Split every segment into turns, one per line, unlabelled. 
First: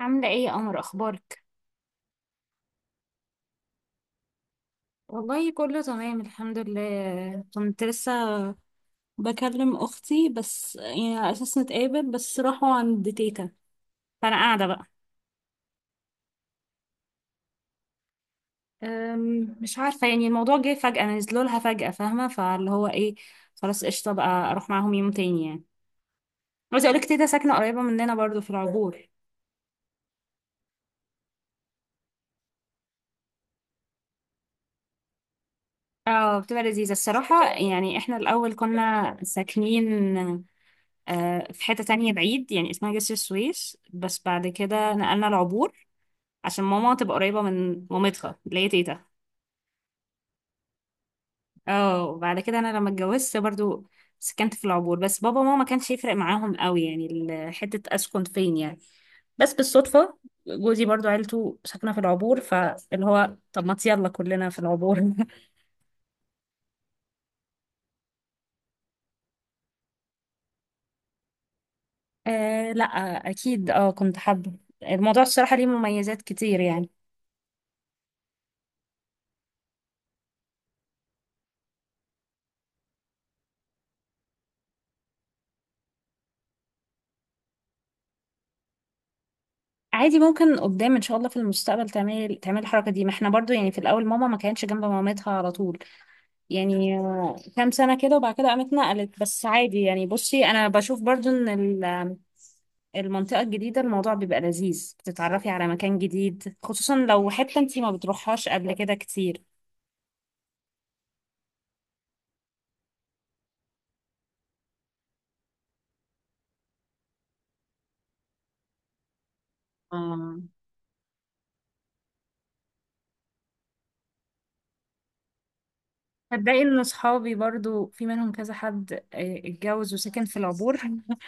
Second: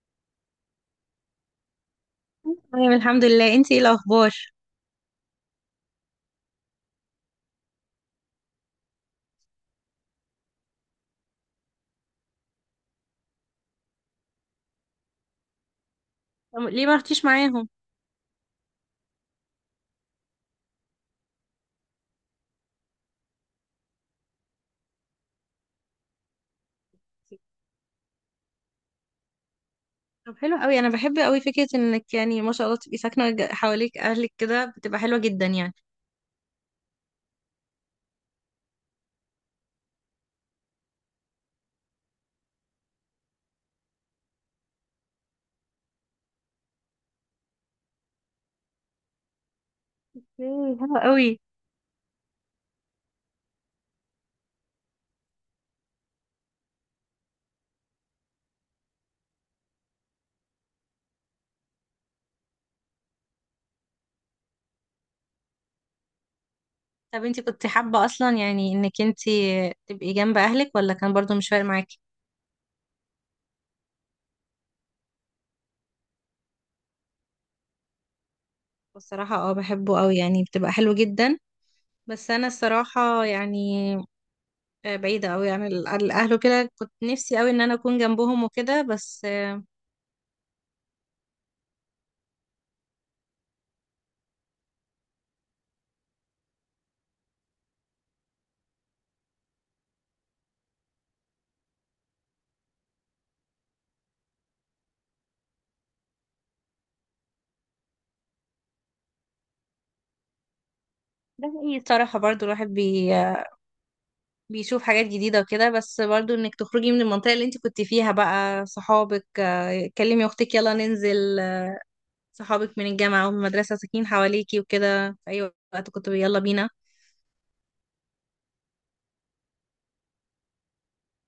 عاملة ايه يا قمر، اخبارك؟
تمام الحمد لله، انتي ايه الاخبار؟
والله كله تمام الحمد لله. كنت لسه بكلم اختي بس يعني على اساس نتقابل، بس راحوا عند تيتا فانا قاعدة بقى.
طب ليه ما رحتيش معاهم؟
مش عارفة، يعني الموضوع جه فجأة، نزلوا لها فجأة، فاهمة؟ فاللي هو ايه، خلاص قشطة بقى اروح معاهم يوم تاني يعني. عايزة اقولك تيتا ساكنة قريبة مننا برضو في العبور.
طب حلو قوي، انا بحب قوي فكره انك يعني ما شاء الله تبقي ساكنه حواليك اهلك كده، بتبقى حلوه جدا يعني.
اه بتبقى لذيذة الصراحة، يعني احنا الأول كنا ساكنين في حتة تانية بعيد يعني، اسمها جسر السويس، بس بعد كده نقلنا العبور عشان ماما تبقى قريبة من مامتها اللي هي تيتا.
ايه، حلو قوي.
اه وبعد كده انا لما اتجوزت برضو سكنت في العبور، بس بابا وماما ما كانش يفرق معاهم قوي يعني حتة اسكن فين يعني. بس بالصدفة جوزي برضو عيلته ساكنة في العبور، فاللي هو طب ما يلا كلنا في العبور.
طب انتي كنت حابه اصلا، يعني انك انتي تبقي جنب اهلك، ولا كان برضو مش فارق معاكي؟
آه لا، اكيد اه كنت حابة. الموضوع الصراحة ليه مميزات كتير يعني.
بصراحه، اه، بحبه قوي يعني، بتبقى حلو جدا. بس انا الصراحه يعني بعيده قوي عن عن الاهل وكده، كنت نفسي قوي ان انا اكون جنبهم وكده بس
عادي ممكن قدام ان شاء الله في المستقبل تعمل الحركة دي. ما احنا برضو يعني في الاول ماما ما كانتش جنب مامتها على طول، يعني كام سنة كده وبعد كده قامت نقلت. بس عادي يعني، بصي أنا بشوف برضو إن المنطقة الجديدة الموضوع بيبقى لذيذ، بتتعرفي على مكان جديد، خصوصا لو حتة انتي ما بتروحهاش قبل كده كتير.
ده حقيقي، الصراحه برضو الواحد بيشوف حاجات جديدة وكده، بس برضو انك تخرجي من المنطقة اللي انت كنت فيها بقى، صحابك كلمي
اه
اختك يلا ننزل، صحابك من الجامعة ومن المدرسة ساكنين حواليكي وكده، في اي وقت كنت يلا
هتلاقي
بينا.
إن صحابي برضو في منهم كذا حد، اتجوز وسكن في العبور.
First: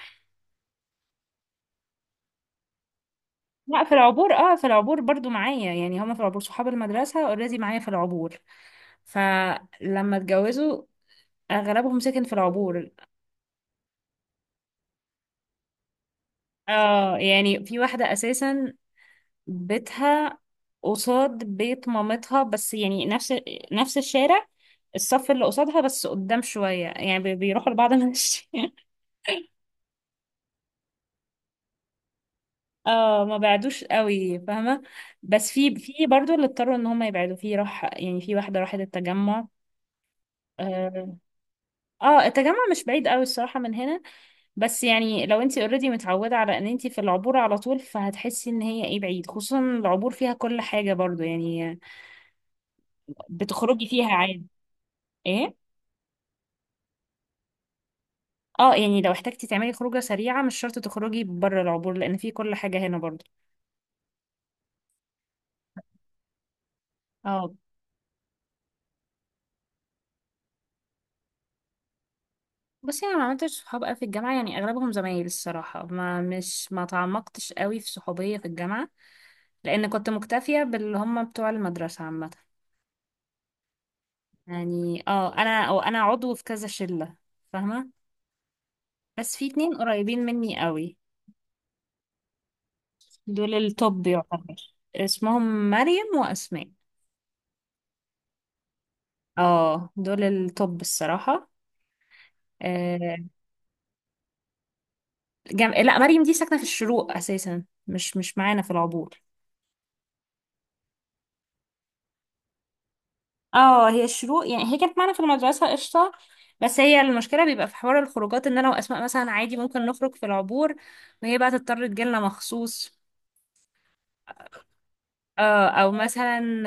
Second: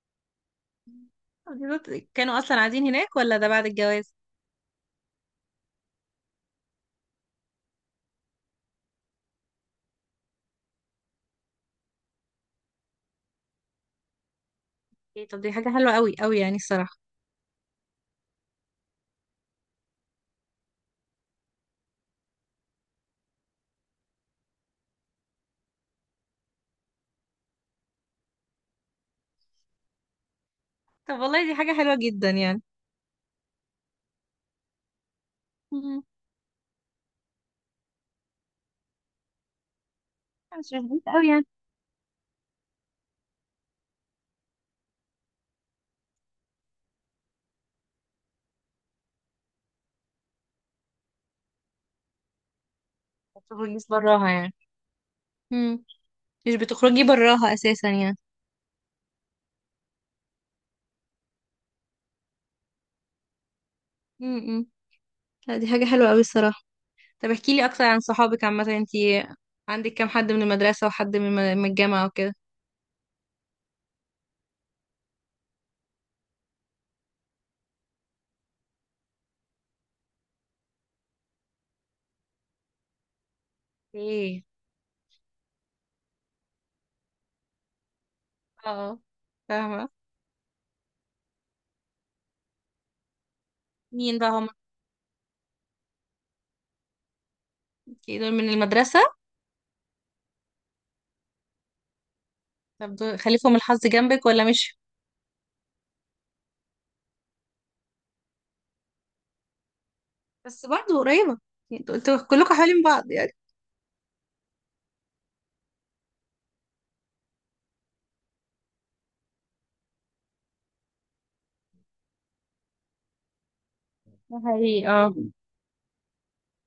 بالظبط، كانوا اصلا قاعدين هناك ولا ده بعد
لا في
الجواز؟
العبور، اه في العبور برضو معايا، يعني هما في العبور صحاب المدرسة اوريدي معايا في العبور، فلما اتجوزوا أغلبهم سكن في العبور.
إيه، طب دي حاجة حلوة قوي قوي يعني الصراحة.
اه يعني في واحدة أساسا بيتها قصاد بيت مامتها، بس يعني نفس الشارع، الصف اللي قصادها بس قدام شوية يعني، بيروحوا لبعض. ماشي،
طب والله، دي حاجة حلوة جدا يعني.
اه ما بعدوش قوي فاهمة. بس في
مم.
في برضو اللي اضطروا ان هم يبعدوا، في راح يعني، في واحدة راحت التجمع.
مش بعيد
اه
قوي يعني.
التجمع مش بعيد قوي الصراحة من هنا، بس يعني لو انتي اوريدي متعودة على ان انتي في العبور على طول فهتحسي ان هي ايه بعيد، خصوصا العبور فيها كل حاجة برضو يعني،
ما بتخرجيش
بتخرجي فيها
براها
عادي.
يعني؟
ايه،
مم. مش بتخرجي براها اساسا يعني.
اه يعني لو احتاجتي تعملي خروجة سريعة مش شرط تخرجي بره العبور، لأن في كل حاجة هنا برضه.
مم. مم. لا، دي حاجة حلوة قوي الصراحة. طب
اه
احكي لي اكتر عن صحابك عامه، انتي عندك كام حد من المدرسه وحد من من الجامعه وكده؟
بصي انا ما عملتش صحاب قوي في الجامعه، يعني اغلبهم زمايل الصراحه، ما تعمقتش قوي في صحوبيه في الجامعه لان كنت مكتفيه باللي هم بتوع المدرسه عامه.
ايه.
يعني اه انا عضو في كذا شله، فاهمه؟
اه.
بس في اتنين
فاهمه.
قريبين مني قوي، دول التوب
مين بقى هم؟
يعتبر، اسمهم مريم واسماء.
اوكي، دول من المدرسه.
اه دول التوب الصراحه.
طب
آه،
دول خليفهم الحظ جنبك ولا مش؟
لا مريم دي ساكنة في الشروق أساسا، مش معانا في العبور.
بس برضه قريبه يعني، انتوا كلكم حوالين بعض يعني.
اه هي الشروق، يعني هي كانت معانا في المدرسة قشطة، بس هي المشكلة بيبقى في حوار الخروجات ان انا واسماء مثلا عادي ممكن نخرج في العبور وهي بقى تضطر تجيلنا مخصوص.
ده حقيقي، اه.
اه او مثلا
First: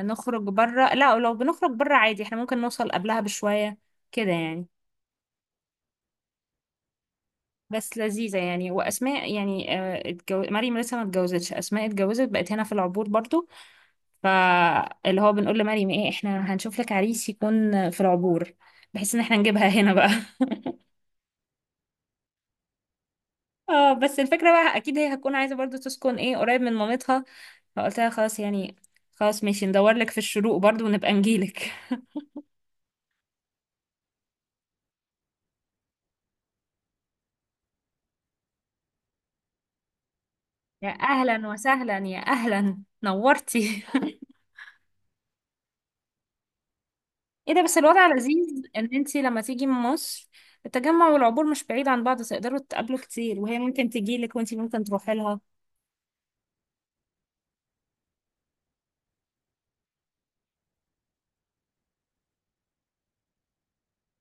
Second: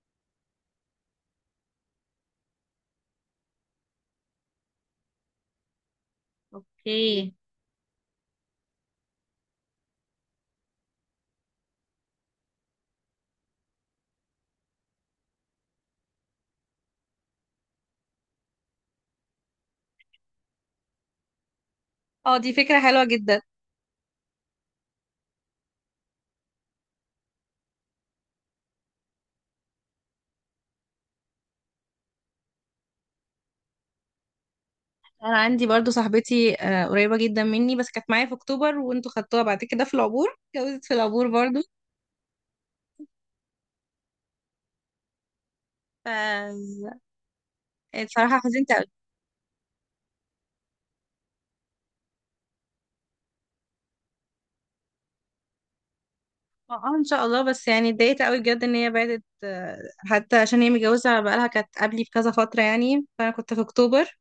نخرج بره. لا لو بنخرج بره عادي احنا ممكن نوصل قبلها بشوية كده يعني.
اوكي.
بس لذيذة يعني، واسماء يعني، مريم لسه ما اتجوزتش، اسماء اتجوزت بقت هنا في العبور برضو، فاللي هو بنقول لمريم ايه احنا هنشوف لك عريس يكون في العبور بحيث ان احنا نجيبها هنا بقى.
اه، دي فكره حلوه جدا.
اه بس الفكرة بقى اكيد هي هتكون عايزة برضو تسكن ايه قريب من مامتها، فقلت لها خلاص يعني، خلاص ماشي ندور لك في الشروق برضو ونبقى نجيلك.
انا عندي برضو صاحبتي قريبه جدا مني، بس كانت معايا في اكتوبر وانتوا خدتوها بعد كده في العبور، اتجوزت
يا
في العبور
اهلا
برضو.
وسهلا، يا اهلا نورتي.
ف
ايه ده بس، الوضع
بصراحه
لذيذ
حزنت.
ان انتي لما تيجي من مصر، التجمع والعبور مش بعيد عن بعض، تقدروا تقابلوا كتير، وهي ممكن تجيلك وانتي ممكن تروحي لها.
اه، ان شاء الله، بس يعني اتضايقت قوي بجد ان هي بعدت حتى عشان هي متجوزه بقالها، كانت قبلي بكذا فتره يعني، فانا كنت في اكتوبر.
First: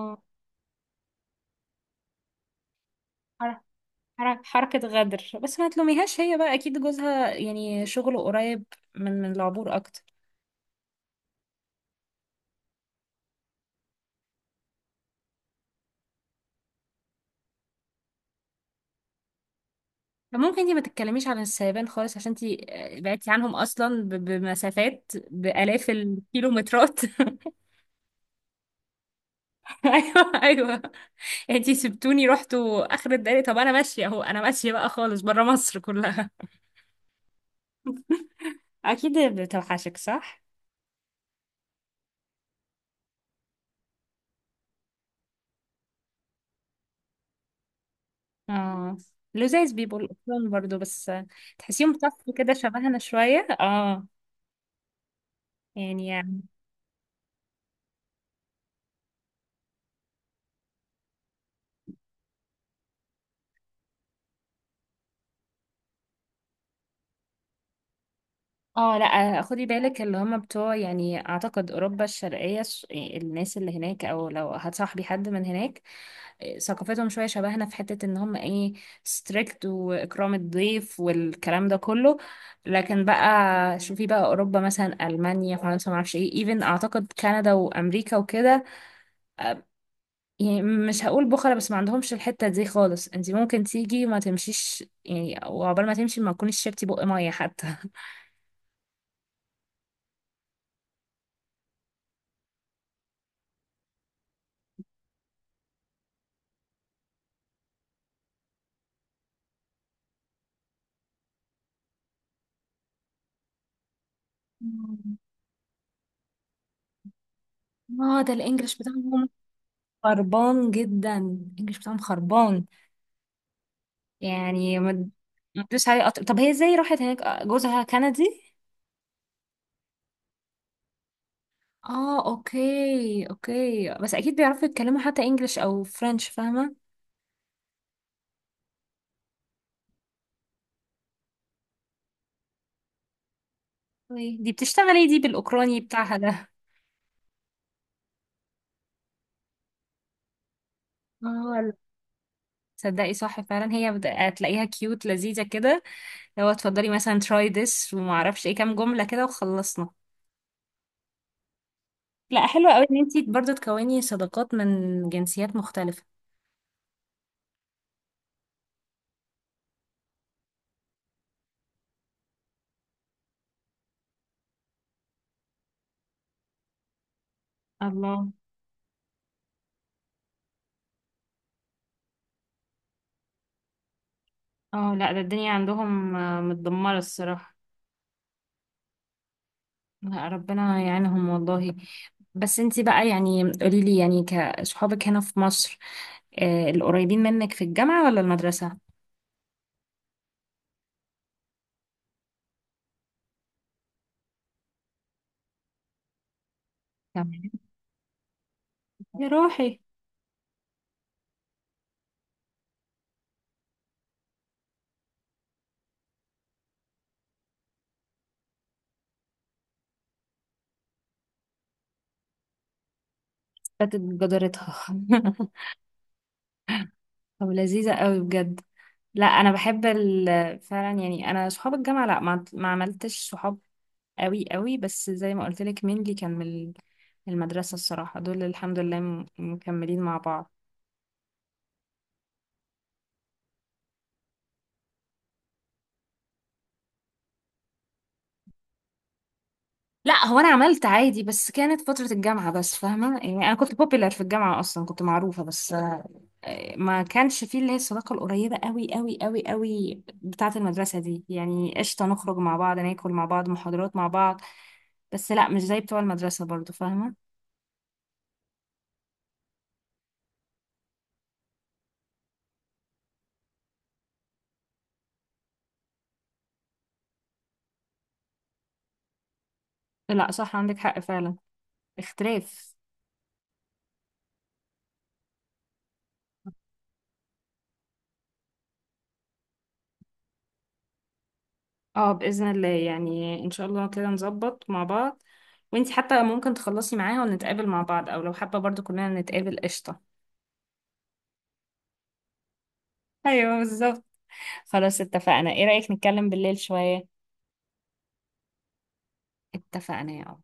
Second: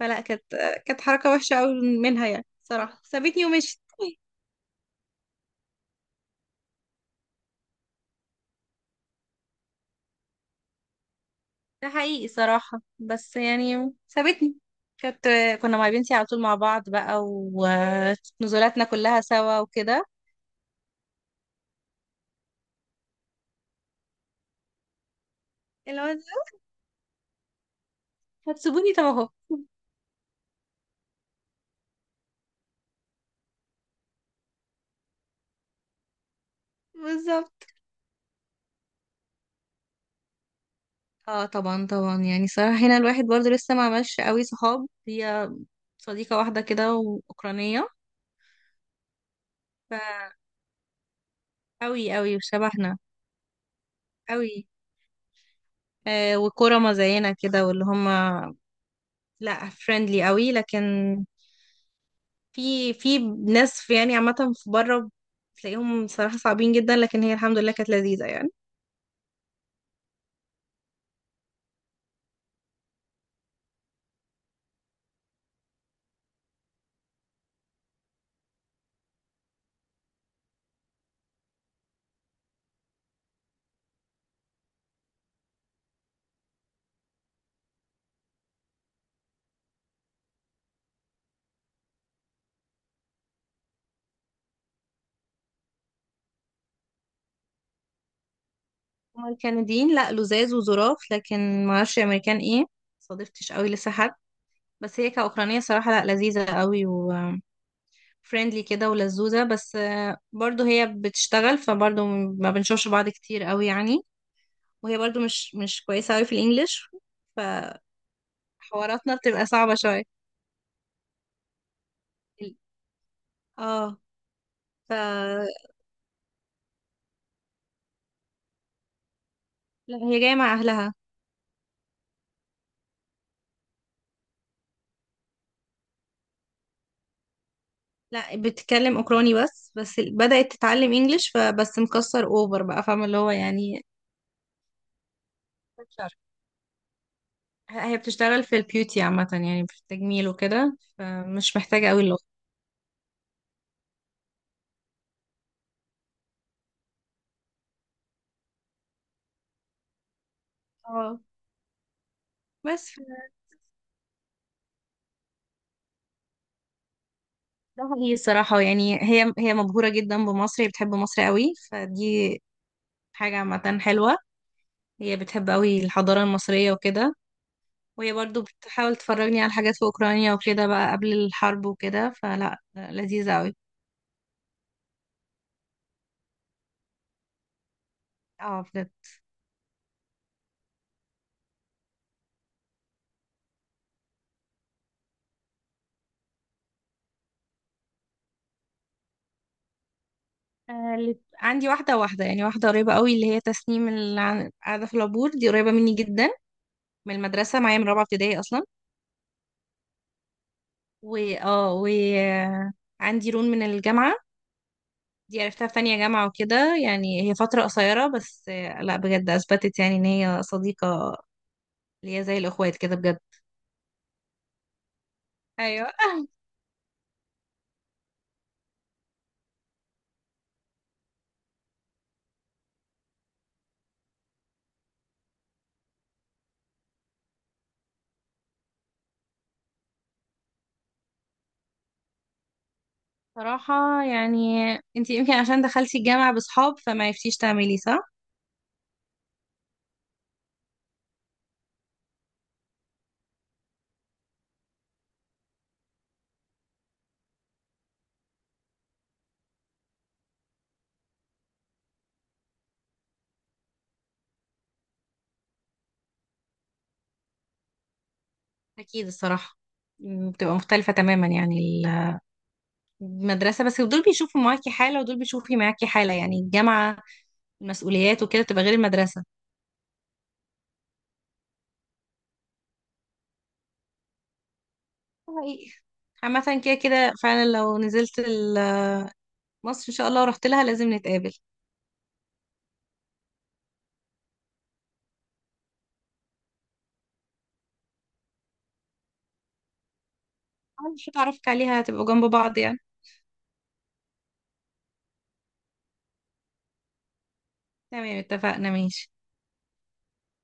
فلا، كانت حركه وحشه قوي منها، يعني صراحه سابتني ومشيت.
حركة غدر، بس ما تلوميهاش، هي بقى أكيد جوزها يعني شغله قريب من العبور أكتر.
ده حقيقي صراحه، بس يعني سابتني. كانت آه، كنا مع بنتي على طول مع بعض بقى، ونزولاتنا كلها سوا وكده.
فممكن انتي ما تتكلميش عن السيبان خالص، عشان انتي بعدتي عنهم أصلا بمسافات بآلاف
اللي هو
الكيلومترات.
هتسيبوني؟ طب اهو.
أيوه، انتي سبتوني رحتوا آخر الدنيا، طب أنا ماشية أهو، أنا ماشية بقى خالص برا مصر كلها.
بالظبط.
أكيد بتوحشك، صح؟
اه، طبعا طبعا، يعني صراحه هنا الواحد برضو لسه ما عملش قوي صحاب. هي صديقه واحده كده واوكرانيه.
اه لذاذ بيبقوا
ف
الأطفال برضو، بس تحسيهم
أوي
صف
أوي
كده شبهنا
وشبهنا
شوية، اه
أوي. آه،
يعني.
وكرما زينا كده، واللي هما لا فريندلي أوي، لكن في ناس في يعني عامة في بره تلاقيهم صراحة صعبين جدا، لكن هي الحمد لله كانت لذيذة يعني.
اه لا خدي بالك، اللي هم بتوع يعني اعتقد اوروبا الشرقيه، الناس اللي هناك او لو هتصاحبي حد من هناك، ثقافتهم شويه شبهنا في حته، ان هم ايه، ستريكت واكرام الضيف والكلام ده كله. لكن بقى شوفي بقى اوروبا مثلا، المانيا، فرنسا، ما اعرفش ايه، ايفن اعتقد كندا وامريكا وكده، يعني مش هقول بخلة بس ما عندهمش الحته دي خالص. انت ممكن تيجي ما تمشيش يعني، وعقبال ما تمشي ما تكونيش شربتي بق ميه حتى.
هما الكنديين لا، لزاز وظراف، لكن معرفش أمريكان ايه، صادفتش أوي لسه حد. بس هي كأوكرانية صراحة لا، لذيذة أوي وفريندلي كده ولذوذة، بس برضو هي بتشتغل، فبرضو ما بنشوفش بعض كتير أوي يعني. وهي
مم.
برضو مش كويسة أوي في الإنجليش،
اه ده الانجليش
فحواراتنا
بتاعهم
بتبقى صعبة شوية.
خربان، جدا الانجليش بتاعهم
ال-
خربان.
اه
يعني
ف
ما تدوس عليه قطر. طب هي ازاي راحت هناك، جوزها كندي؟
لا، هي جاية مع أهلها.
اه اوكي اوكي، بس اكيد بيعرفوا يتكلموا حتى انجليش او فرنش، فاهمه؟
لا، بتتكلم أوكراني بس، بس بدأت تتعلم إنجليش، فبس مكسر أوفر بقى، فاهمة اللي هو يعني.
أوكي. دي بتشتغلي، دي بالاوكراني
شر.
بتاعها ده؟
هي بتشتغل في البيوتي عامة، يعني في التجميل وكده، فمش
اه لا.
محتاجة أوي اللغة.
تصدقي صح فعلا، هي هتلاقيها كيوت لذيذه كده، لو اتفضلي مثلا تراي ذس وما اعرفش ايه كام جمله كده وخلصنا.
اه،
لا حلوه قوي
بس
ان انتي برضه تكوني صداقات من جنسيات مختلفه.
ده هي الصراحة يعني هي مبهورة جدا بمصر، هي بتحب مصر قوي، فدي حاجة عامة حلوة. هي بتحب قوي الحضارة المصرية وكده. وهي
الله،
برضو بتحاول تفرجني على حاجات في اوكرانيا وكده بقى قبل الحرب وكده، فلا لذيذة قوي.
اه لا ده الدنيا عندهم متدمرة الصراحة.
اه، بجد.
لا ربنا يعينهم والله. بس انتي بقى يعني قوليلي، يعني كصحابك هنا في مصر، آه القريبين منك في الجامعة ولا المدرسة؟
عندي واحدة يعني واحدة قريبة قوي اللي هي تسنيم، اللي قاعدة في العبور، دي قريبة مني جدا، من
تمام،
المدرسة معايا من رابعة ابتدائي أصلا.
يا روحي،
و آه، عندي رون من الجامعة، دي عرفتها في تانية جامعة وكده، يعني هي فترة قصيرة، بس لا، بجد أثبتت يعني إن هي صديقة، اللي هي زي الأخوات كده بجد.
فاتت جدارتها.
ايوه،
طب لذيذة قوي بجد. لا انا بحب فعلا يعني، انا صحاب الجامعة لا ما عملتش صحاب قوي قوي، بس زي ما قلت لك، مين اللي كان من المدرسة الصراحة دول الحمد لله مكملين مع بعض.
صراحة يعني انت يمكن عشان دخلتي الجامعة بصحاب فما عرفتيش تعملي، صح؟
لا هو انا عملت عادي، بس كانت فترة الجامعة بس فاهمة، يعني انا كنت بوبيلر في الجامعة اصلا، كنت معروفة، بس ما كانش فيه اللي هي الصداقة القريبة قوي قوي قوي قوي بتاعة المدرسة دي. يعني قشطة نخرج مع بعض، ناكل مع بعض، محاضرات مع بعض، بس لا مش زي بتوع المدرسة برضو فاهمة.
أكيد الصراحة، بتبقى مختلفة تماما يعني. ال- المدرسة بس دول بيشوفوا معاكي حالة ودول بيشوفي معاكي حالة، يعني الجامعة، المسؤوليات وكده تبقى غير المدرسة.
لا صح، عندك حق فعلا، اختلاف.
حقيقي. عامة كده كده فعلا، لو نزلت مصر إن شاء الله ورحت لها لازم نتقابل.
اه بإذن الله، يعني ان شاء الله كده نظبط مع بعض، وانتي حتى ممكن تخلصي معاها ونتقابل مع بعض، او لو حابة برضو كلنا نتقابل قشطة.
أول حاجة أعرفك عليها، هتبقوا جنب بعض يعني.
ايوه بالظبط. خلاص اتفقنا، ايه رأيك نتكلم بالليل شوية؟
تمام، اتفقنا، ماشي.
اتفقنا يا عم.